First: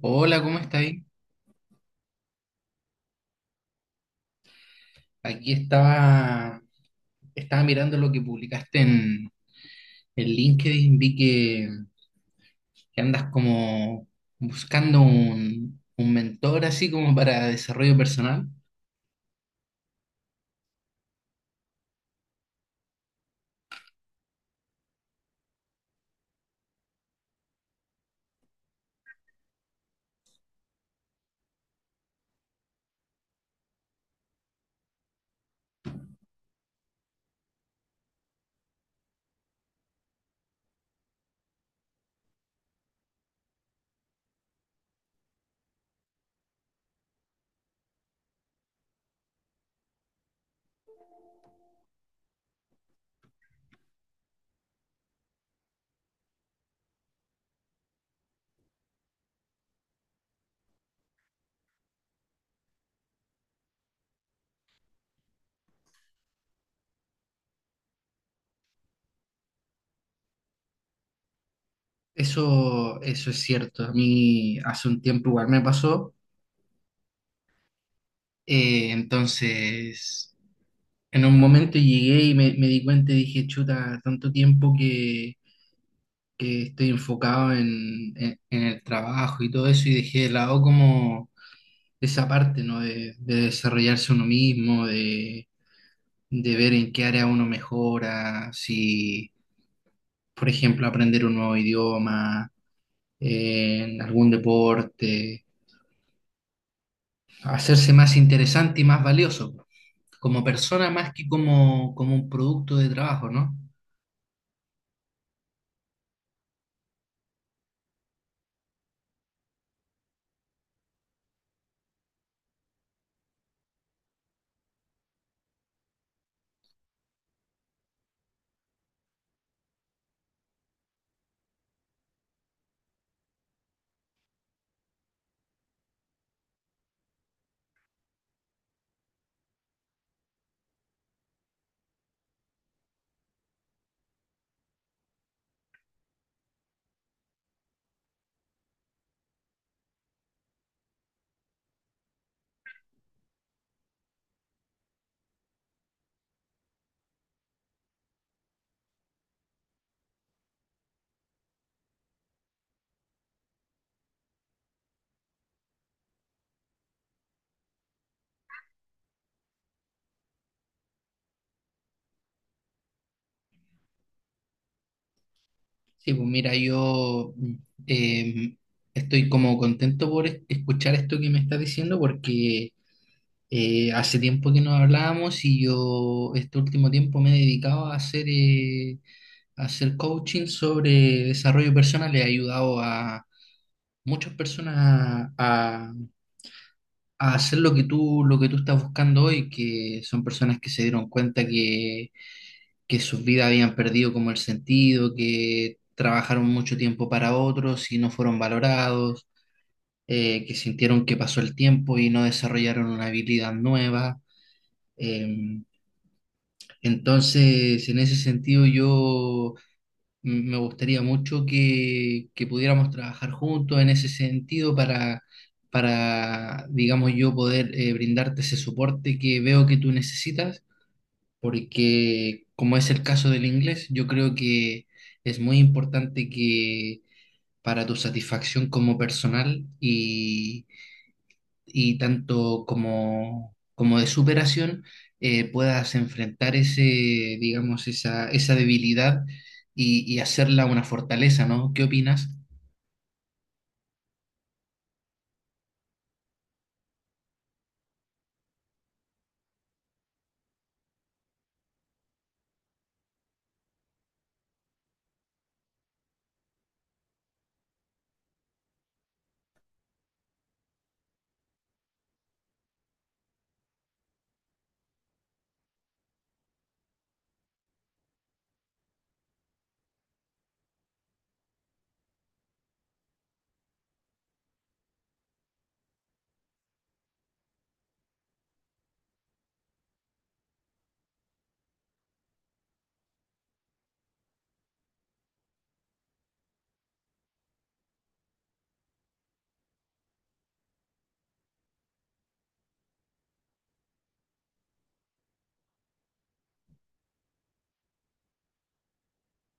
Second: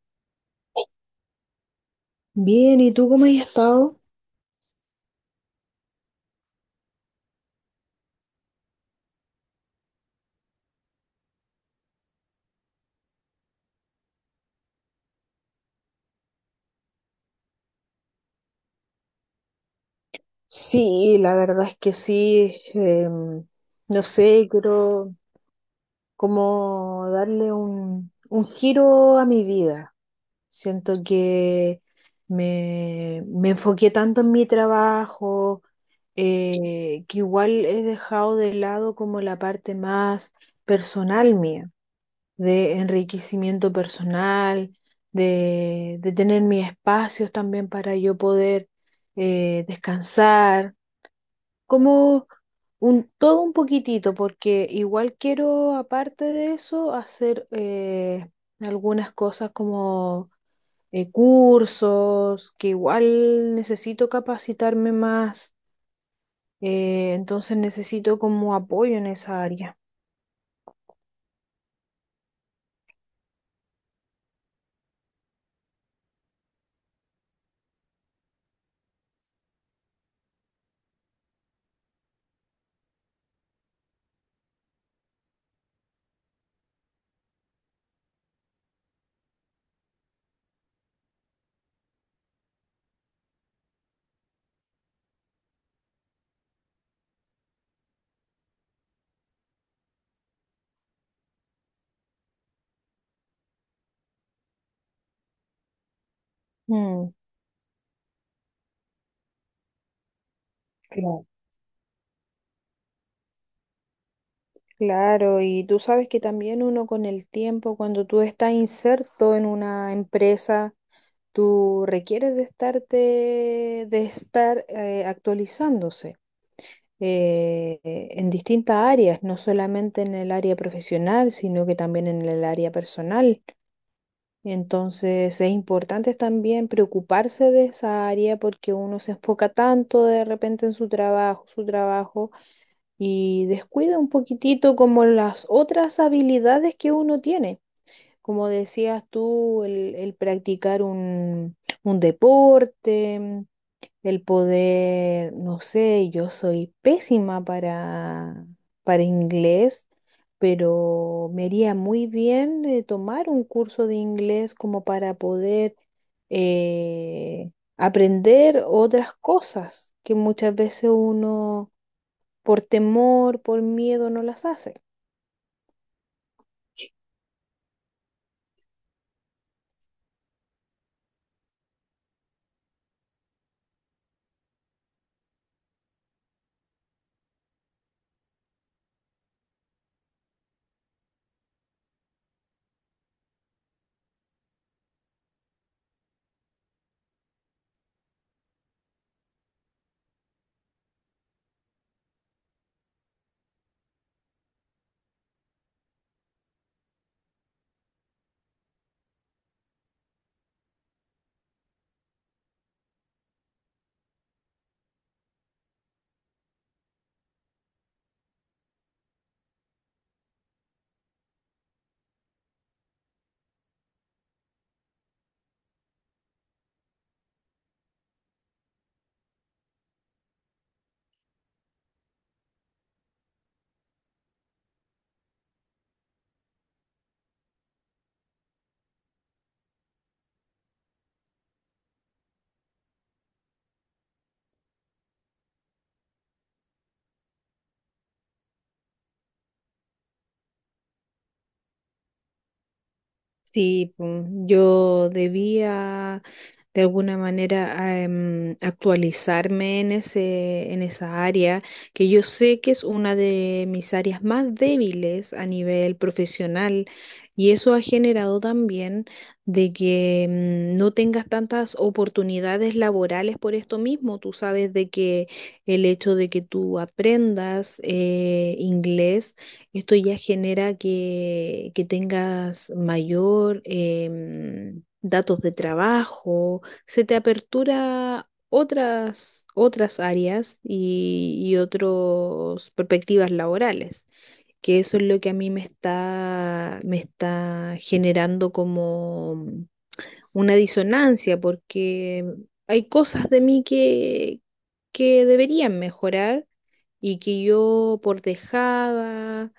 Hola, ¿cómo estáis? Bien, ¿y tú cómo has estado? Aquí estaba, estaba mirando lo que publicaste en LinkedIn, vi que andas como buscando un mentor así como para desarrollo personal. Sí, la verdad es que sí. No sé, quiero como darle un giro a mi vida. Siento que me enfoqué tanto en mi trabajo, que igual he dejado de lado como la parte más personal mía. De enriquecimiento personal, de tener mis espacios también para yo poder descansar, como un, todo un poquitito, porque igual quiero, aparte de eso, hacer algunas cosas como cursos, que igual necesito capacitarme más, entonces necesito como apoyo en esa área. Eso es cierto, a mí hace un tiempo igual me pasó. Entonces en un momento llegué y me di cuenta y dije, chuta, tanto tiempo que estoy enfocado en el trabajo y todo eso y dejé de lado como de esa parte, ¿no? De desarrollarse uno mismo, de ver en qué área uno mejora, si, por ejemplo, aprender un nuevo idioma, en algún deporte, Mm. hacerse más interesante y más valioso, como persona más que Claro. como, como un producto de trabajo, ¿no? Claro, y tú sabes que también uno con el tiempo, cuando tú estás inserto en una empresa, tú requieres de estarte, de estar actualizándose en distintas áreas, no solamente en el área profesional, sino que también en el área personal. Entonces es importante también preocuparse de esa área porque uno se enfoca tanto de repente en su trabajo y descuida un poquitito como las otras habilidades que uno tiene. Como decías tú, el practicar un deporte, el poder, no sé, yo soy pésima para inglés, pero me iría muy bien tomar un curso de inglés como para poder eh, aprender otras cosas que muchas veces uno por temor, por miedo, no las hace. Sí, pues mira, yo eh, estoy como contento por escuchar esto que me estás diciendo porque hace tiempo que no hablábamos y yo este último tiempo me he dedicado a hacer coaching sobre desarrollo personal. He ayudado a muchas personas a, a hacer lo que tú estás buscando hoy, que son personas que se dieron cuenta que sus vidas habían perdido como el sentido, que trabajaron mucho tiempo para otros y no fueron valorados, que sintieron que pasó el tiempo y no desarrollaron una habilidad nueva. Em, Entonces, en ese sentido, yo me gustaría mucho que pudiéramos trabajar juntos en ese sentido para digamos, yo poder brindarte ese soporte que veo que tú necesitas, porque como es el caso del inglés, yo creo que es muy importante que para tu satisfacción como personal y tanto como, como de superación puedas enfrentar ese, digamos, esa debilidad y hacerla una fortaleza, ¿no? ¿Qué opinas? Sí, pum, yo debía de alguna manera actualizarme en en esa área, que yo sé que es una de mis áreas más débiles a nivel profesional, y eso ha generado también de que no tengas tantas oportunidades laborales por esto mismo. Tú sabes de que el hecho de que tú aprendas inglés, esto ya genera que tengas mayor datos de trabajo, se te apertura otras áreas y otras perspectivas laborales, que eso es lo que a mí me está generando como una disonancia, porque hay cosas de mí que deberían mejorar y que yo por dejada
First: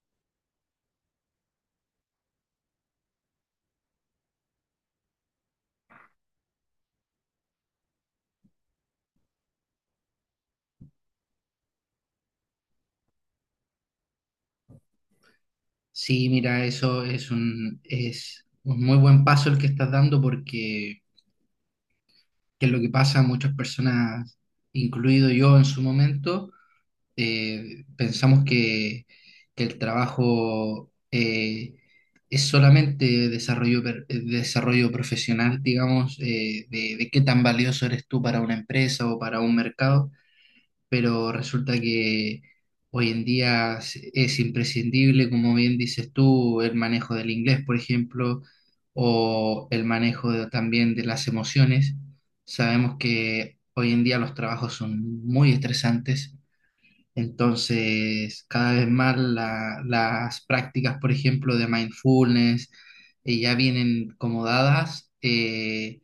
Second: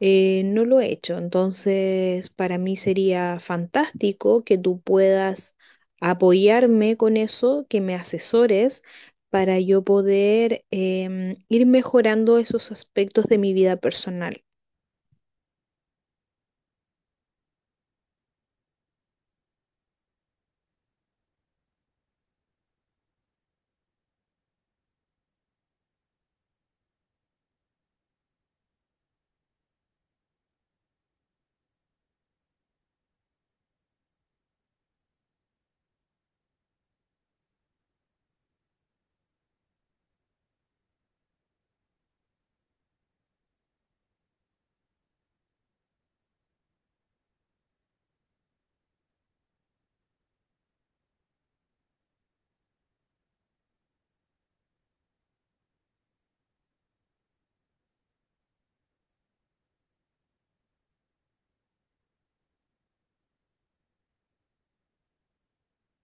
no lo he hecho, entonces para mí sería fantástico que tú puedas apoyarme con eso, que me asesores para yo poder ir mejorando esos aspectos de mi vida personal. Sí, mira, eso es un muy buen paso el que estás dando porque que es lo que pasa a muchas personas, incluido yo en su momento pensamos que el trabajo es solamente desarrollo, desarrollo profesional, digamos, de qué tan valioso eres tú para una empresa o para un mercado, pero resulta que hoy en día es imprescindible, como bien dices tú, el manejo del inglés, por ejemplo, o el manejo también de las emociones. Sabemos que hoy en día los trabajos son muy estresantes entonces, cada vez más las prácticas, por ejemplo, de mindfulness, ya vienen como dadas,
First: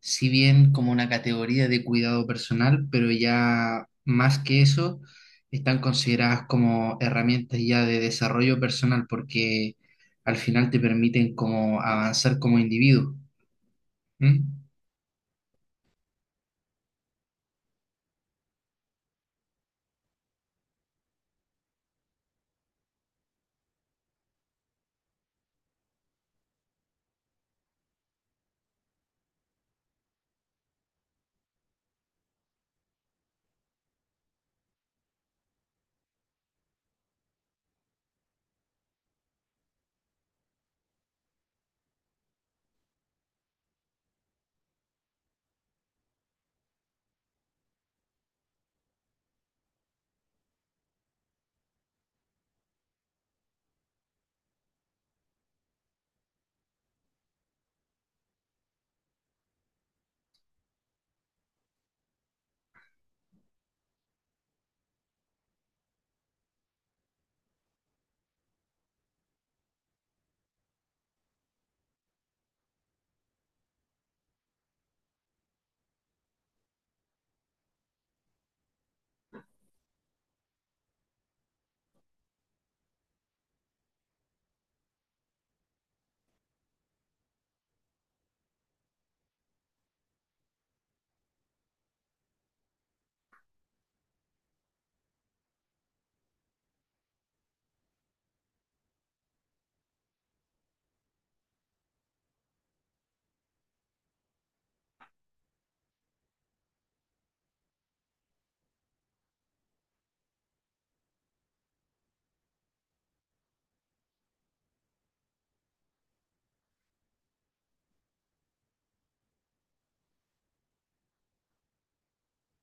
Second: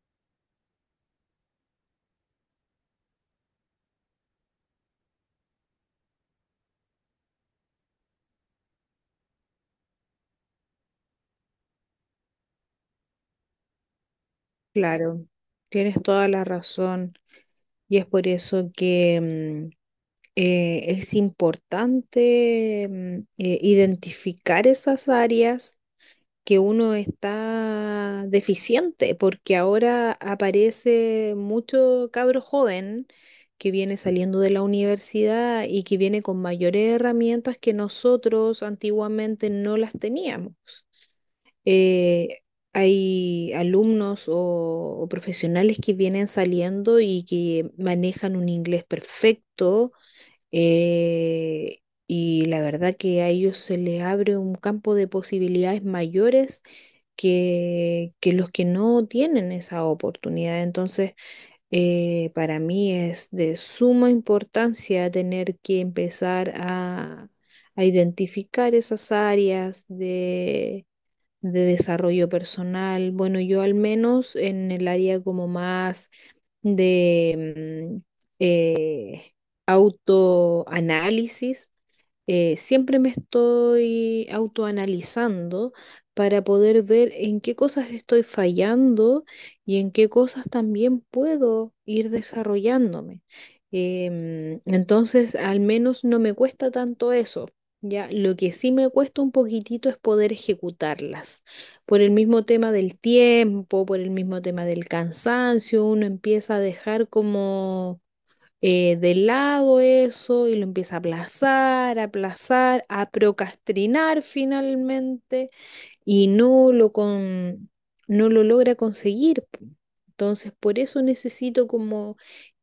si bien como una categoría de cuidado personal, pero ya más que eso, están consideradas como herramientas ya de desarrollo personal porque al final te permiten como avanzar como individuo. ¿M? Claro, tienes toda la razón y es por eso que es importante identificar esas áreas que uno está deficiente, porque ahora aparece mucho cabro joven que viene saliendo de la universidad y que viene con mayores herramientas que nosotros antiguamente no las teníamos. Eh, Hay alumnos o profesionales que vienen saliendo y que manejan un inglés perfecto. eh, y la verdad que a ellos se les abre un campo de posibilidades mayores que los que no tienen esa oportunidad. Entonces, para mí es de suma importancia tener que empezar a identificar esas áreas de desarrollo personal. Bueno, yo al menos en el área como más de... eh, autoanálisis, siempre me estoy autoanalizando para poder ver en qué cosas estoy fallando y en qué cosas también puedo ir desarrollándome. Entonces, al menos no me cuesta tanto eso. Ya, lo que sí me cuesta un poquitito es poder ejecutarlas. Por el mismo tema del tiempo, por el mismo tema del cansancio, uno empieza a dejar como de lado eso y lo empieza a aplazar, a aplazar, a procrastinar finalmente y no lo logra conseguir. Entonces, por eso necesito como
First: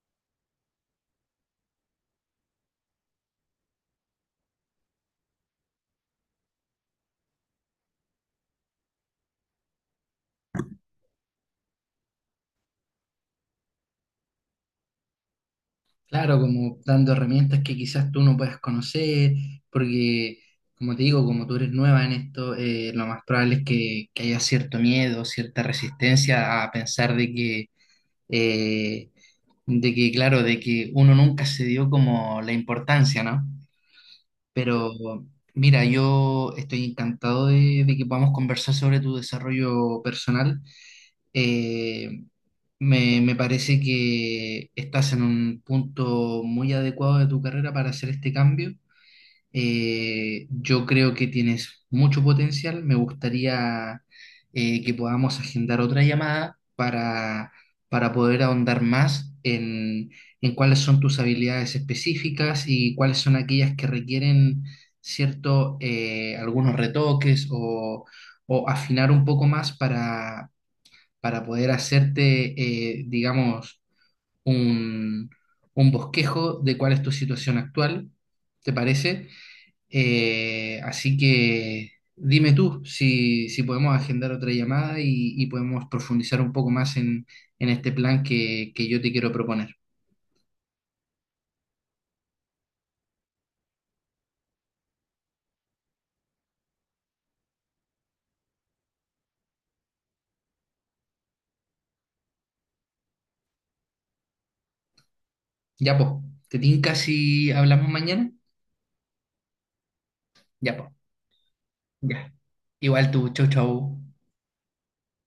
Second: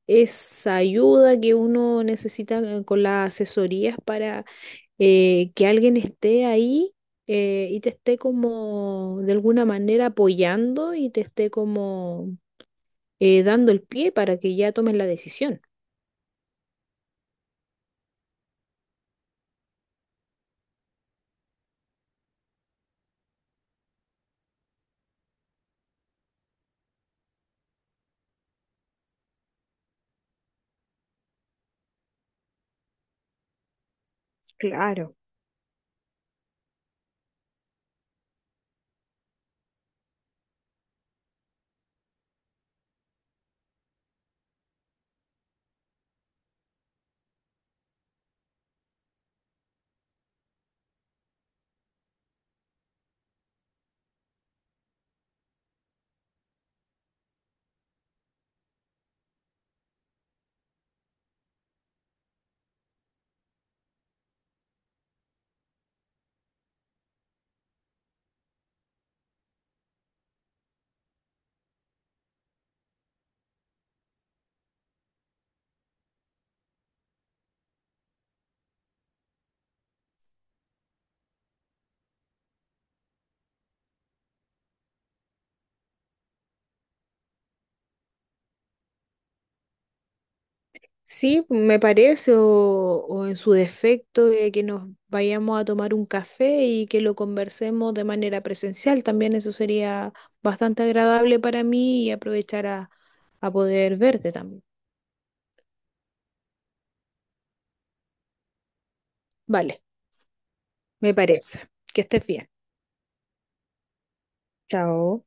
esa ayuda que uno necesita con las asesorías para que alguien esté ahí y te esté como de alguna manera apoyando y te esté como dando el pie para que ya tomes la decisión. Claro, como dando herramientas que quizás tú no puedas conocer, porque como te digo, como tú eres nueva en esto, lo más probable es que haya cierto miedo, cierta resistencia a pensar eh, de que, claro, de que uno nunca se dio como la importancia, ¿no? Pero Claro. mira, yo estoy encantado de que podamos conversar sobre tu desarrollo personal. Eh, me parece que estás en un punto muy adecuado de tu carrera para hacer este cambio. Yo creo que tienes mucho potencial. Me gustaría que podamos agendar otra llamada para poder ahondar más en cuáles son tus habilidades específicas y cuáles son aquellas que requieren cierto, algunos retoques o afinar un poco más para poder hacerte, digamos, un, un bosquejo de cuál es tu situación actual, ¿te parece? Así que dime tú si, si podemos agendar otra llamada y podemos profundizar un poco más en este plan que yo te quiero proponer. Sí, me parece, o en su defecto, que nos vayamos a tomar un café y que lo conversemos de manera presencial. También eso sería bastante agradable para mí y aprovechar a poder verte también. Ya, po, ¿te tinca si hablamos mañana? Vale, Ya, po, me parece. Que estés ya. bien. Igual tú, chau, chau. Chao.